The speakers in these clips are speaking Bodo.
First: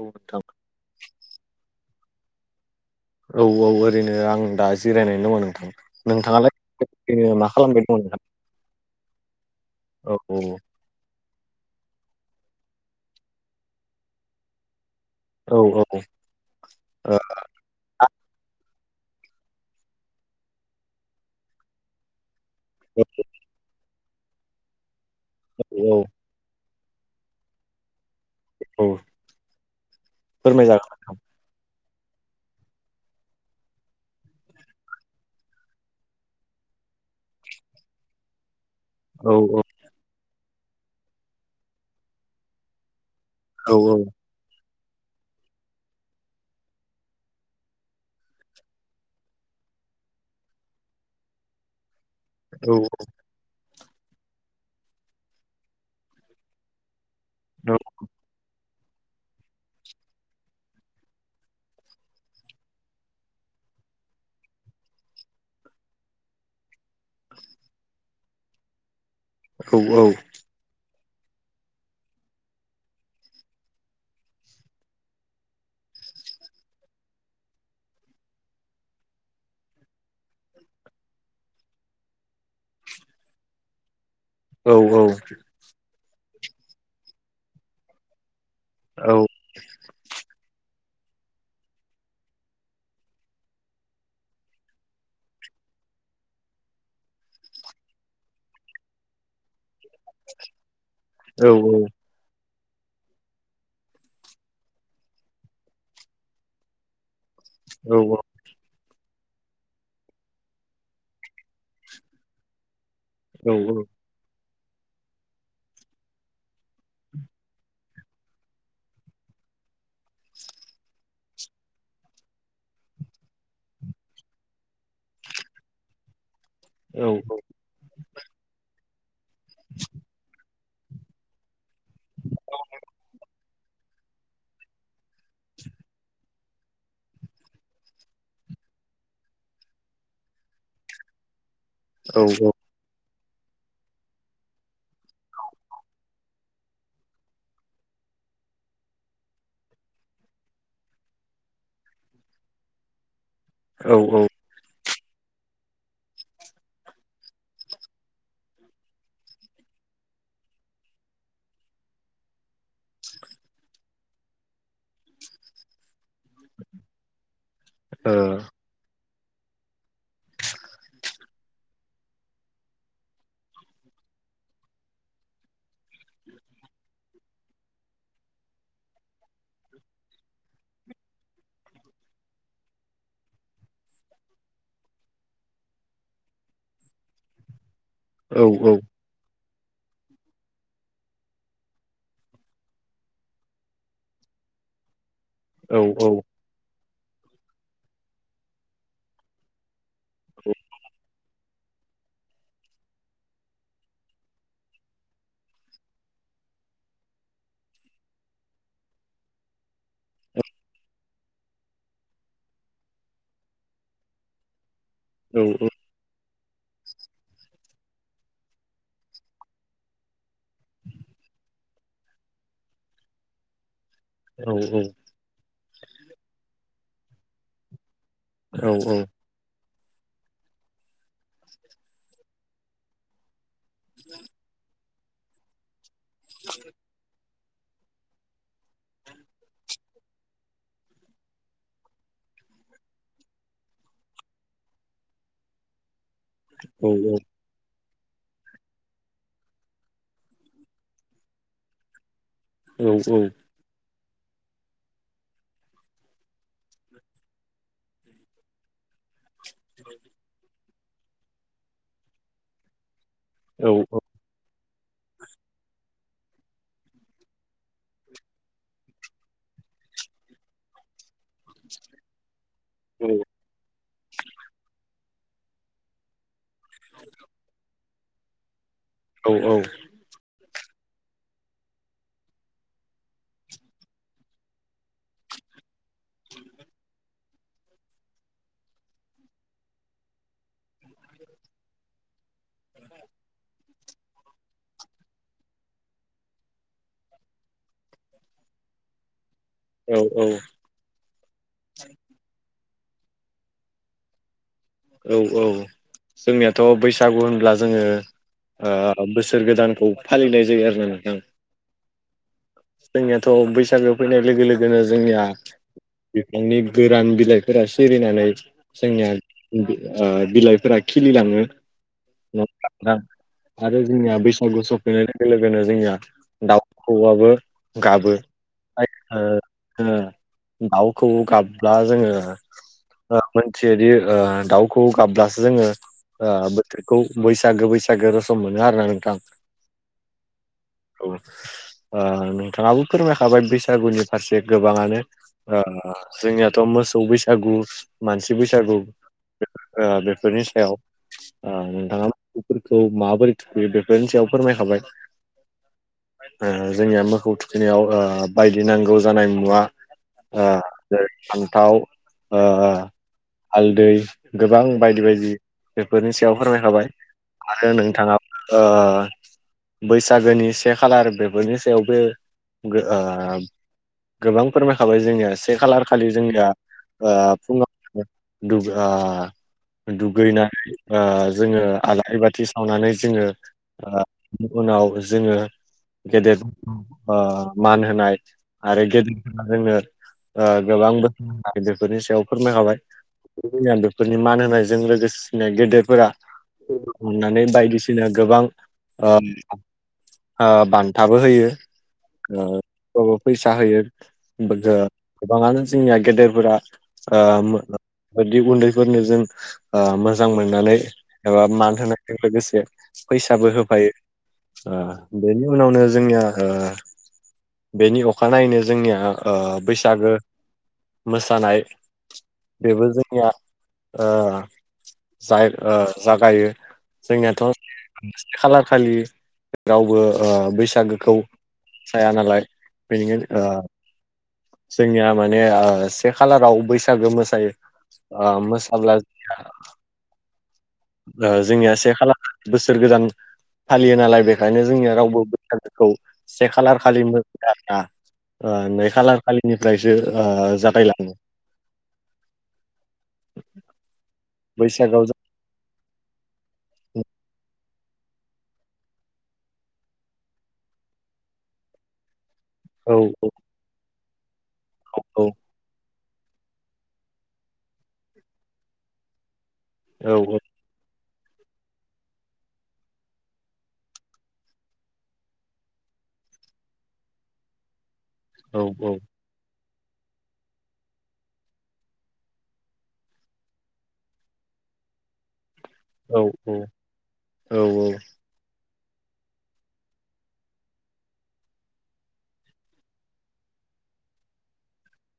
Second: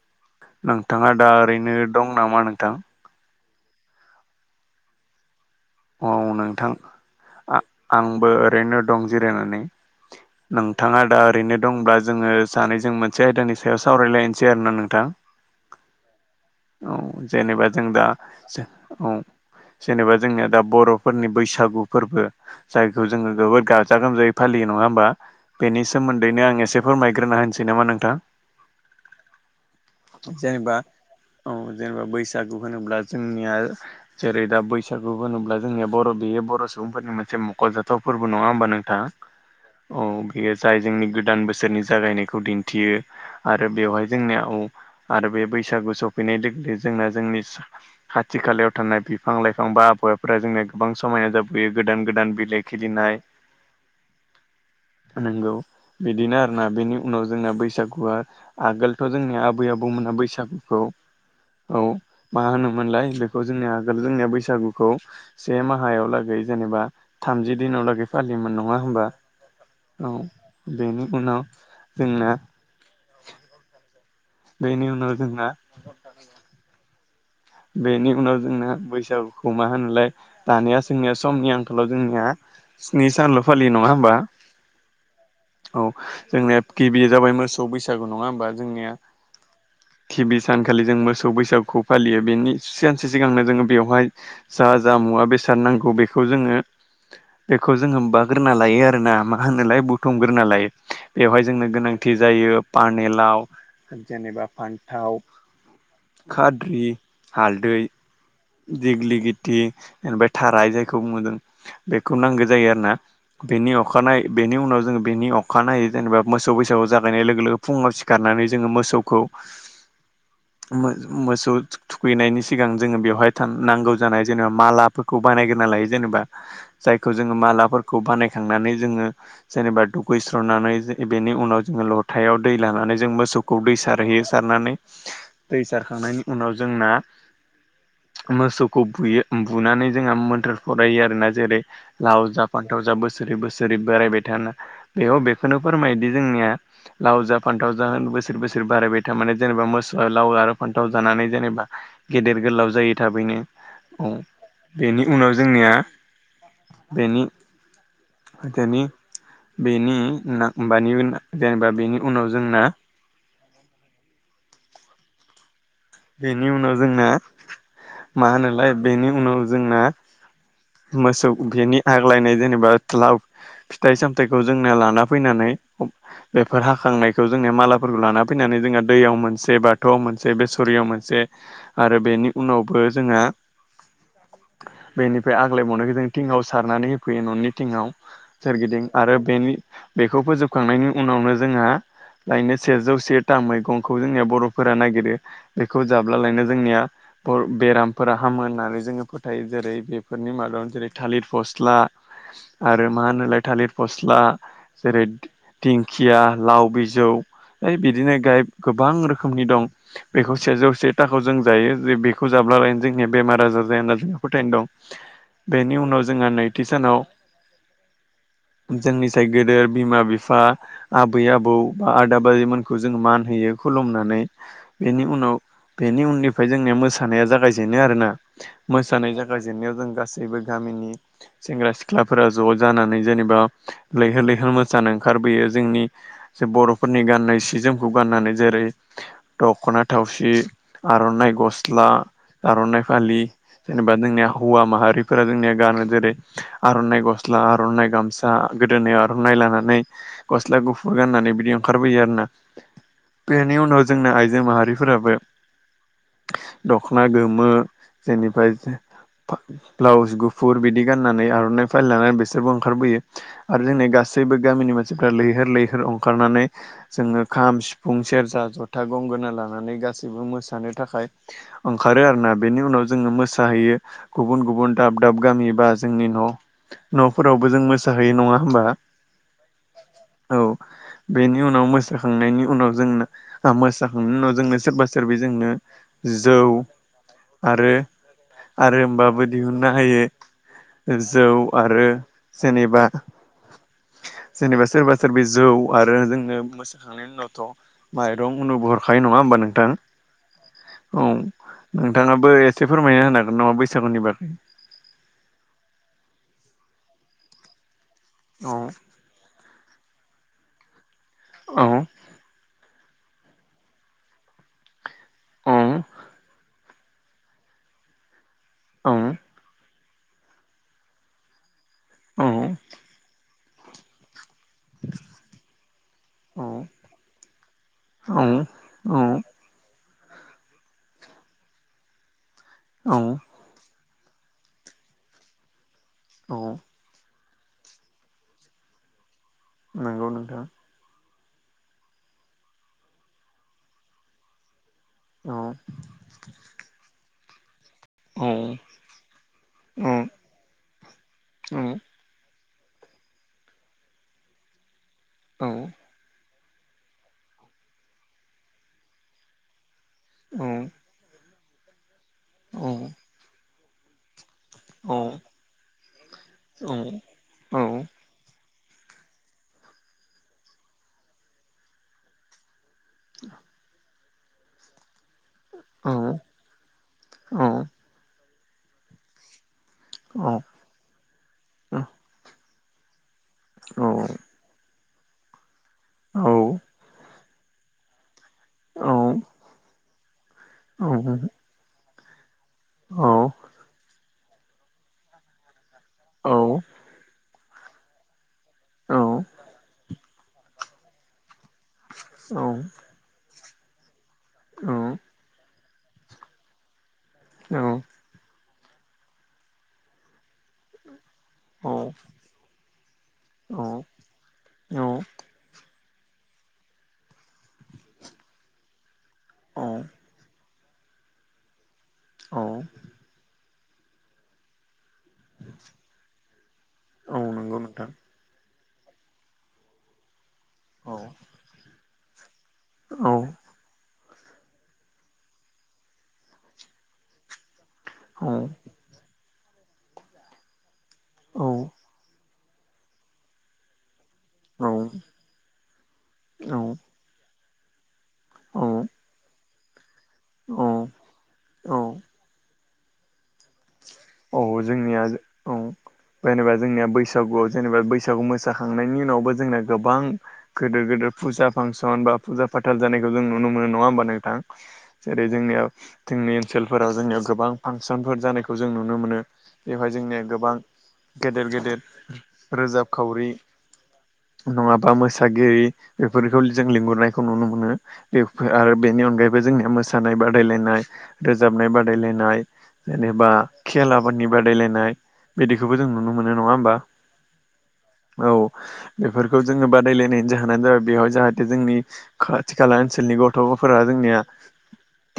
औ नोंथां। नोंथाङा दा ओरैनो दं नामा नोंथां? औ औ ओरैनो आं दा जिरायनानै दङ नोंथां। औ नोंथाङालाय नोंथां, ओरैनो मा खालामबाय दङ नोंथां आ-आंबो ओरैनो दं जिरायनानै, औ औ नों थाङा दा ओरैनो दंब्ला जोङो सानैजों मोनसे आयदानि सायाव सावरायलायनोसै आरोना नोंथां। औ औ। औ जेनेबा जों दा जो औ जेनेबा जोंनिया दा बर'फोरनि बैसागु फोरबो जायखौ जों जोबोद गाजा गोमजायै फालियो नङा होनबा? बेनि औ सोमोन्दैनो आं एसे फोरमायग्रोना होनोसै नामा नोंथां? औ जेनेबा फोरमायजागोन औ जेनेबा बैसागु होनोब्ला जोंनिया जेरै दा बैसागु होनोब्ला जोंनिया बर' बेयो बर' सुबुंफोरनि मोनसे मख'जाथाव फोरबो नङा होमबा नोंथां औ बेयो जाय जोंनि गोदान बोसोरनि जागायनायखौ दिनथियो औ आरो बेवहाय जोंनियाव आरो बे बैसागु सफैनाय लोगो जोंना जोंनि खाथि खालायाव थानाय बिफां लाइफां बा फोरा जोंना गोबां समायना जाबोयो गोदान गोदान बिलाइ औ खिलिनाय नंगौ बिदिनो आरोना बेनि उनाव जोंना औ बैसागुआ आगोलथ' जोंनि आबै आबौमोना बैसागुखौ औ मा होनोमोनलाय बेखौ जोंनिया आगोल जोंनिया बैसागु खौ से माहायाव लागै जेनेबा थामजि दिनाव लागै फालियोमोन नङा होमबा औ बेनि उनाव जोंना बेनि उनाव जोंना बेनि उनाव जोंना बैसागुखौ मा होनोमोनलाय दानिया जोंनिया समनि आंखालाव जोंनिया स्नि सानल' फालियो नङा होमबा? औ औ। औ जोंनिया गिबि जाबाय मोसौ बैसागु नङा होमबा जोंनिया? सानखालि जों मोसौ बैसागुखौ फालियो। बेनि सानसे सिगांनो जोङो बेवहाय जा जा मुवा बेसाद नांगौ बेखौ जोङो बेखौ जोङो बायग्रोना लायो आरोना मा होनोमोनलाय बुथुमग्रोना लायो बेवहाय औ जोंनो गोनां जायो पानेलाव जेनेबा फान्थाव खाद्रि हालदै औ दिग्लि गित ओनिफ्राय थाराय जायखौ मुदों बेखौ नांगौ जायो आरो ना बेनि अखानायै बेनि उनाव जोङो बेनि अखानायै जेनेबा मोसौ बैसागु जागायनाय लोगो लोगो फुङाव सिखारनानै जोङो मोसौखौ मोसौ थुखैनायनि सिगां जोङो बेवहाय नांगौ जानाय जेनेबा मालाफोरखौ बानायग्रा लायो जेनेबा जायखौ जोङो मालाफोर खौ बानायखांनानै जोङो जेनेबा दुगैस्रनानै बिनि उनाव जोङो लथायाव दै लानानै जों मोसौखौ दै सारहैयो सारनानै दै सारखांनायनि उनाव जोंना मोसौखौ बुयो बुनानै जोंहा मोन्थोर फरायो आरो ना जेरै लाव जाफान थावजाब बोसोरै बोसोरै बोरायबाय थाना बेयाव बेखौनो फोरमायोदि जोंनिया लाव जा फान्थाव जा बोसोर बोसोर बारायबाय था माने जेनेबा मोसौ लाव आरो फान्थाव जानानै जेनेबा गेदेर गोलाव जायो थाबैनो औ बेनि उनाव जोंनिया बेनि बेनि बेनि जेनेबा बेनि उनाव जोंना बेनि उनाव जोंना मा होनोलाय बेनि उनाव जोंना मोसौ बेनि आग्लायनाय जेनेबा थाव फिथाइ सामथायाइखौ जोंना लाना फैनानै बेफोर हाखांनायखौ जोंनिया मालाफोरखौ लाना फैनानै जोंहा दैयाव मोनसे बाथौआव मोनसे बे सटरियाव मोनसे आरो बेनि उनावबो जोंहा बेनिफ्राय आग्लायबावनायखौ जों थिंआव सारनानै होफैयो न'नि थिंआव सोरगिदिं आरो बेनि बेखौ फोजोबखांनायनि उनावनो जोंहा लायनो सेजौ से थाम मैगंखौ जोंनिया बर'फोरा नागिरो बेखौ जाब्ला लायनो जोंनिया बेरामफोरा हामो होननानै जोङो फोथायो जेरै बेफोरनि मादाव जेरै थालिर फस्ला आरो मा होनलाय थालिर फस्ला जेरै दिंखिया लाव बिजौ ओइ बिदिनो गाय गोबां रोखोमनि दं बेखौ सेजौ से थाखौ जों जायो जे बेखौ जाब्लाायनो जोंनिया बेमार आजार जाया होनना जोंहा फोथायनाय दं बेनि उनाव जोंहा नैथि सानाव जोंनि जाय गोदो बिमा बिफा आबै आबौ बा आदा बाजैमोनखौ जों मान होयो खुलुमनानै औ औ बेनि उनाव बेनि उननिफ्राय जोंनि मोसानाया जागायजेनो आरोोना मोानाय ज जागायजेननायाव जों गासैबो गामिनि सेंग्रा सिख्लाफोरा ज' जानानै जेनेबा लैहोर लैहोर मोसानो ओंखारबोयो जोंनि जे बर'फोरनि गाननाय सि जोम खौ गाननानै जेरै दख'ना थावसि आर'नाइ गस्ला आर'नाइ फालि। जेनेबा जोंनिया हौवा माहारिफोरा जोंनिया गानो जेरै आर'नाइ गस्ला आर'नाइ गामसा दा गोदोनायाव आर'नाइ लानानै गस्ला गुफुर गाननानै बिदि ओंखारबोयो आर ना। औ औ बेनि उनाव जोंनो आइ हिनजाव माहारिफोराबो दख'ना गोमो जनिफ्राय ब्लाउस गुफुर बिदि गाननानै आर'नाइ फाइल लानानै बिसोरबो ओंखारबोयो आरो जोंनि गासैबो गासैबो गामिनि मानसिफ्रा लैहोर लैहोर ओंखारनानै जोङो खाम सिफुं सेरजा जथा गंगोना लानानै गासैबो मोसानो थाखाय ओंखारो आरोना बेनि उनाव जोङो मोसाहैयो गुबुन गुबुन दाब दाब गामि बा जोंनि न' न'फोरावबो जों मोसाहैै नङा होमबा? औ औ औ बेनि उनाव मोसाखांनायनि उनाव जोंना आ मोस जाखांनायनि उनाव जोंनो सोरबा सोरब जोंनो जौ आरो आरो होमबाबो दिहुननो हायो। जौ आरो जेनेबा जेनेबा सोरबा सोरब जौ आरो जोंनो मोसाखांनायनि उनावथ' माइरं उनु हख नङा होनबा नोंथां? औ-औ औ नोंथाङाबो एसे फोरमायना होनो हागोन नामा बैसागुनि बागै? औ औ जोंनियाथ' बैसागु होनब्ला जोङो औ ओ बोसोर गोदानखौ फालिनाय जायो आरो ना नोंथां। औ। जोंनियाथ' बैसागोआव फैनाय लोगो लोगोनो जोंनिया औ बिफांनि गोरान बिलाइफोरा सिरिनानै औ जोंनिया आ बिलाइफोरा खिलिलाङो आरो जोंनिया बैस अखौ सफैनाय लोगो लोगोनो जोंनिया औ दाउखौआआबो गाबो। औ औ ओ ओ दाउखौ गाबब्ला जोङो औ मोनथियदि ओ दाउ खौऔ गाबब्लासो जोङो औ बोथोरखौ बैसागो बैसागो रसम मोनो आरो ना नोंथां। नंगौ नोंथां। औ ओ नोंथाङाबो फोरमायखाबाय बैसागुनि फारसे गोबाङानो। ओ औ आ जोंनियाथ' मोसौ बैसागु औ मानसि बैसागु औ ओ बेफोरनि सायाव औ आ नोंथाङा मफोरखौ माबोरै थुखैयो बेफोरनि सायाव फोरमायखाबाय। औ ओ जोंनिया मोखौ थुखैनायाव ओ बायदि नांगौ जानाय मुवा औ ओ जेरै फान्थाव ओ औ हालदै गोबां औ बायदि बायदि बेफोरनि सायाव फोरमायखाबाय औ औ आरो नोंथाङा ओ बैसागोनि से खालार बेफोरनि सायाव बे गो आ गोबां फोरमायखाबाय जोंनिया बे औ खालार खालि औ जोंनिया ओ फुङाव दुग ओ औ दुगैनानै जोङो आलारि बाथि सावनानै जोङो उनाव जोङो गेदेर मान होनाय आरो गेदेरफोरा जोंनो गोबां बोसोर गायदजोफोरनि सायाव फोरमायखाबाय जोंनिया बेफोरनि मान होनायजों लोगोसेनो गेदेरफोरा औ। हमनानै बायदिसिना गोबां ओ बान्थाबो होयो सोराबबो फैसा होयो। गोबाङानो जोंनिया गेदेरफोरा उन्दै फोरनो जों मोजां मोननानै एबा मान होनायजों लोगोसे फैसाबो होफायो। ओ बेनि उनावनो जोंनिया ओ बेनि अखानायनायैनो जोंनिया ओ बैसागो मोसानाय बेबो जोंनिया अ आ ज ओ जागायो जोंनियाथ' नंगौ नोंथां खालार खालि रावबो ओ औ औ बैसागोखौ साया नालाय औ बेनिखनो ओ जोंनिया माने ओ से खालाराव बैसागो मोसायो ओ मोसाब्ला औ ओ जोंनिया से खाला बोसोर गोदान फालियो नालाय बे ओंखायनो जोंनिया रावबो बैसागखौ से खालार खालि मोनदों आरोना। आ नै खालार खालिनिफ्रायसो आ औ जागायलाङो। औ। औ जोंनिया बैसागोआव जों औ जेनेबा जोंनिया बैसागुआव जेनेबा बैसागु मोसाखांनायनि उनावबो जोंना गोबां गोदिर गोदिर फुजा फांसन बा फुजा फाथाल औ जानायखौ जों नुनो मोनो नङा होमबा नोंथां? औ जेरै जोंनियाव जोंनि ओनसोलफोराव जोंनियाव गोबां फांसनफोर जानायखौ जों नुनो मोनो। बेवहाय औ जोंनिया गोबां गेदेर गेदेर रोजाब खावरि नङाबा मोसागिरि बेफोरखौ जों लिंहुरनायखौ नुनो मोनो। बेफोर औ आरो बेनि अनगायैबो जोंनिया मोसानाय मोसानाय बादायलायनाय रोजाबनाय बादायलायनाय जेनेबा खेल आबादनि बादायलायनाय बिदिखौबो जों नुनो औ मोनो नङा होमबा? औ औ बेफोरखौ जोङो बादायलायनायनि जाहोनानो जाबाय बेहाय जाहाथे जोंनि खाथि खाला ओनसोलनि गथ'फोरा जोंनिया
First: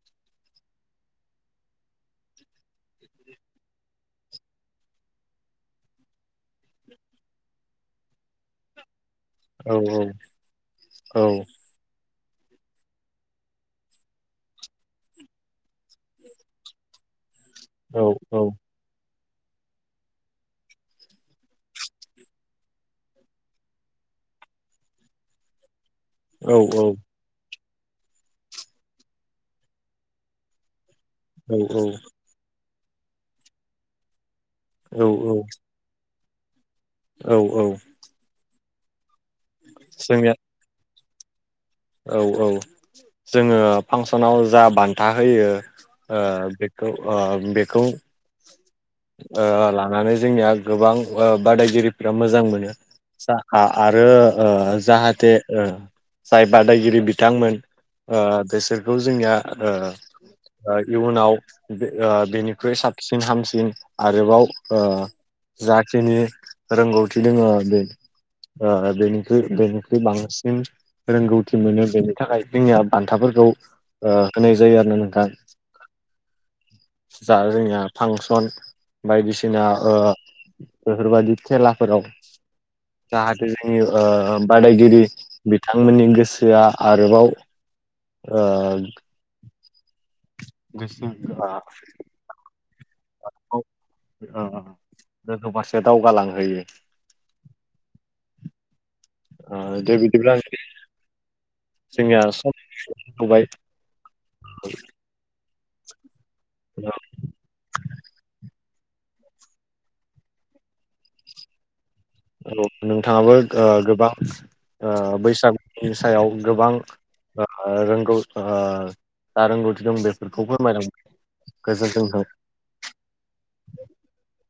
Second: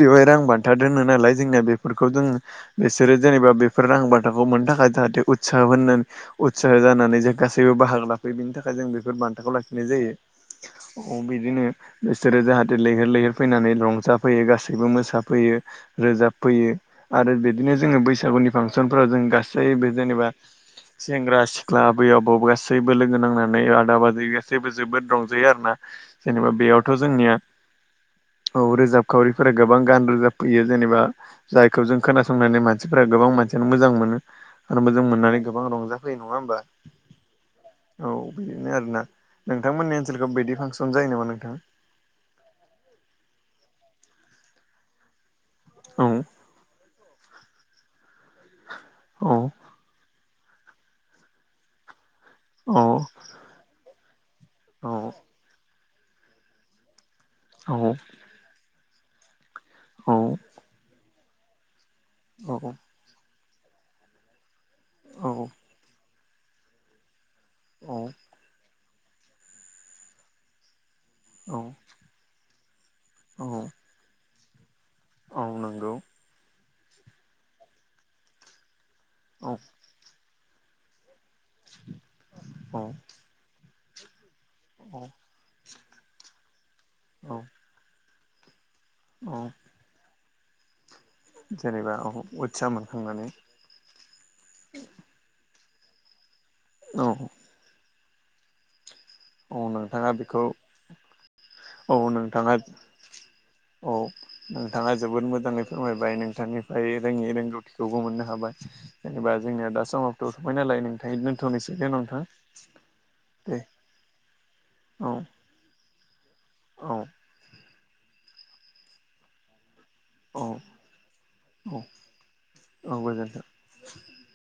बेवहाय रां बान्था दोनो नालाय जोंनाया बेफोरखौ जों बेसे बिसोरो जेनेबा बेफोर रां बाथाखौ मोननो थाखाय जाहाथे उत्सााह होननानै उत्साह जानानै जे गासैबो बाहाग लाफैयो बिनि थाखाय जों बेफोर बथ हआव औ लाखिनाय जायो बिदिनो बिसोरो जाहाथे लैहोर लैहोर फैनानै रंजाफैयो गासैबो मोसाफैयो। रोजाबफैयो आरो बिदिनो जोङो औ औ बैसागुनि फांसनफोराव जों गासैबो जेनेबा सेंग्रा सिख्ला बै आबौ गासैबो लोगो नांनानै आदाब बादै गासैबो जोबोद रंजायो आरो ना। जेनेबा औ औ औ बेयावथ' जोंनिया औ रोजाबखावरिफोरा गोबां गान रोजाबफैयो जेनेबा जायखौ जों खोनासंनानै मानसिफोरा गोबां मानसियानो मोजां मोनो आरो मोजां मोननानै गोबां रंजा फै नङा होनोमबा? औ औ। औ बेदिनो आरोोना नोंथांमोननि ओनसोलखौ जोंनिया बिदि फांसन जायो नामा नोंथां? औ औ जोङो फांसनाव जा बान्था होयो बे बेखौ ओ औ थांनानै जोंनिया गोबां बादायगिरिफोरा मोजां औ मोनो आरो जाहाथे जाय बादायगिरि बिथांमोन औ। बेसोरखौ जोंनिया औ इयुनाव बेनिख्रुइ साब सिन हामसिन आरोबाव औ जाखिनि रोंगौथि दङो बे बेनिख्रु बेनिख्रुइ बांसिन रोंगौथि मोनो औ बेनि थाखाय जोंनिया बान्थाफोरखौ ओ होनाय जायो आरोना नोंथां। औ नंगौ जा जोंनिया फांसन औ बायदिसिना ओ बेफोरबायाददि खेलाफोराव औ जाहाथे जोंनि ओ बादायगिरि औ नोंथांमोननि गोसोआ आरोबाव ओ अ [unintelligible] उतसा मोनखांनानै ओ ओ गोजौफारसे दावगालांहोयो। औ। ओ औ दे नोंथाङा बिदिब्ला बेखौ औ जोंनिया सम नोंथाङा जाबाय औ नोंथाङा जोबोद मोजाङै फोरमायबाय नोंथांनिफ्राय रोङै रोंगौथि थिखौबो मोननो हाबाय जेनेबा जोंनिया दा समावथ' थबाय नालाय नोंथां दोन्थ'नोसै दे नोंथां। औ नोंथाङाबो दे गोबां औ बैसागुनि सायाव गोबां औ रोंगौ रोंगौथि दं बे औ बेखौ फोरमायलां गोजोन जोंथों औ गोजोन्थों।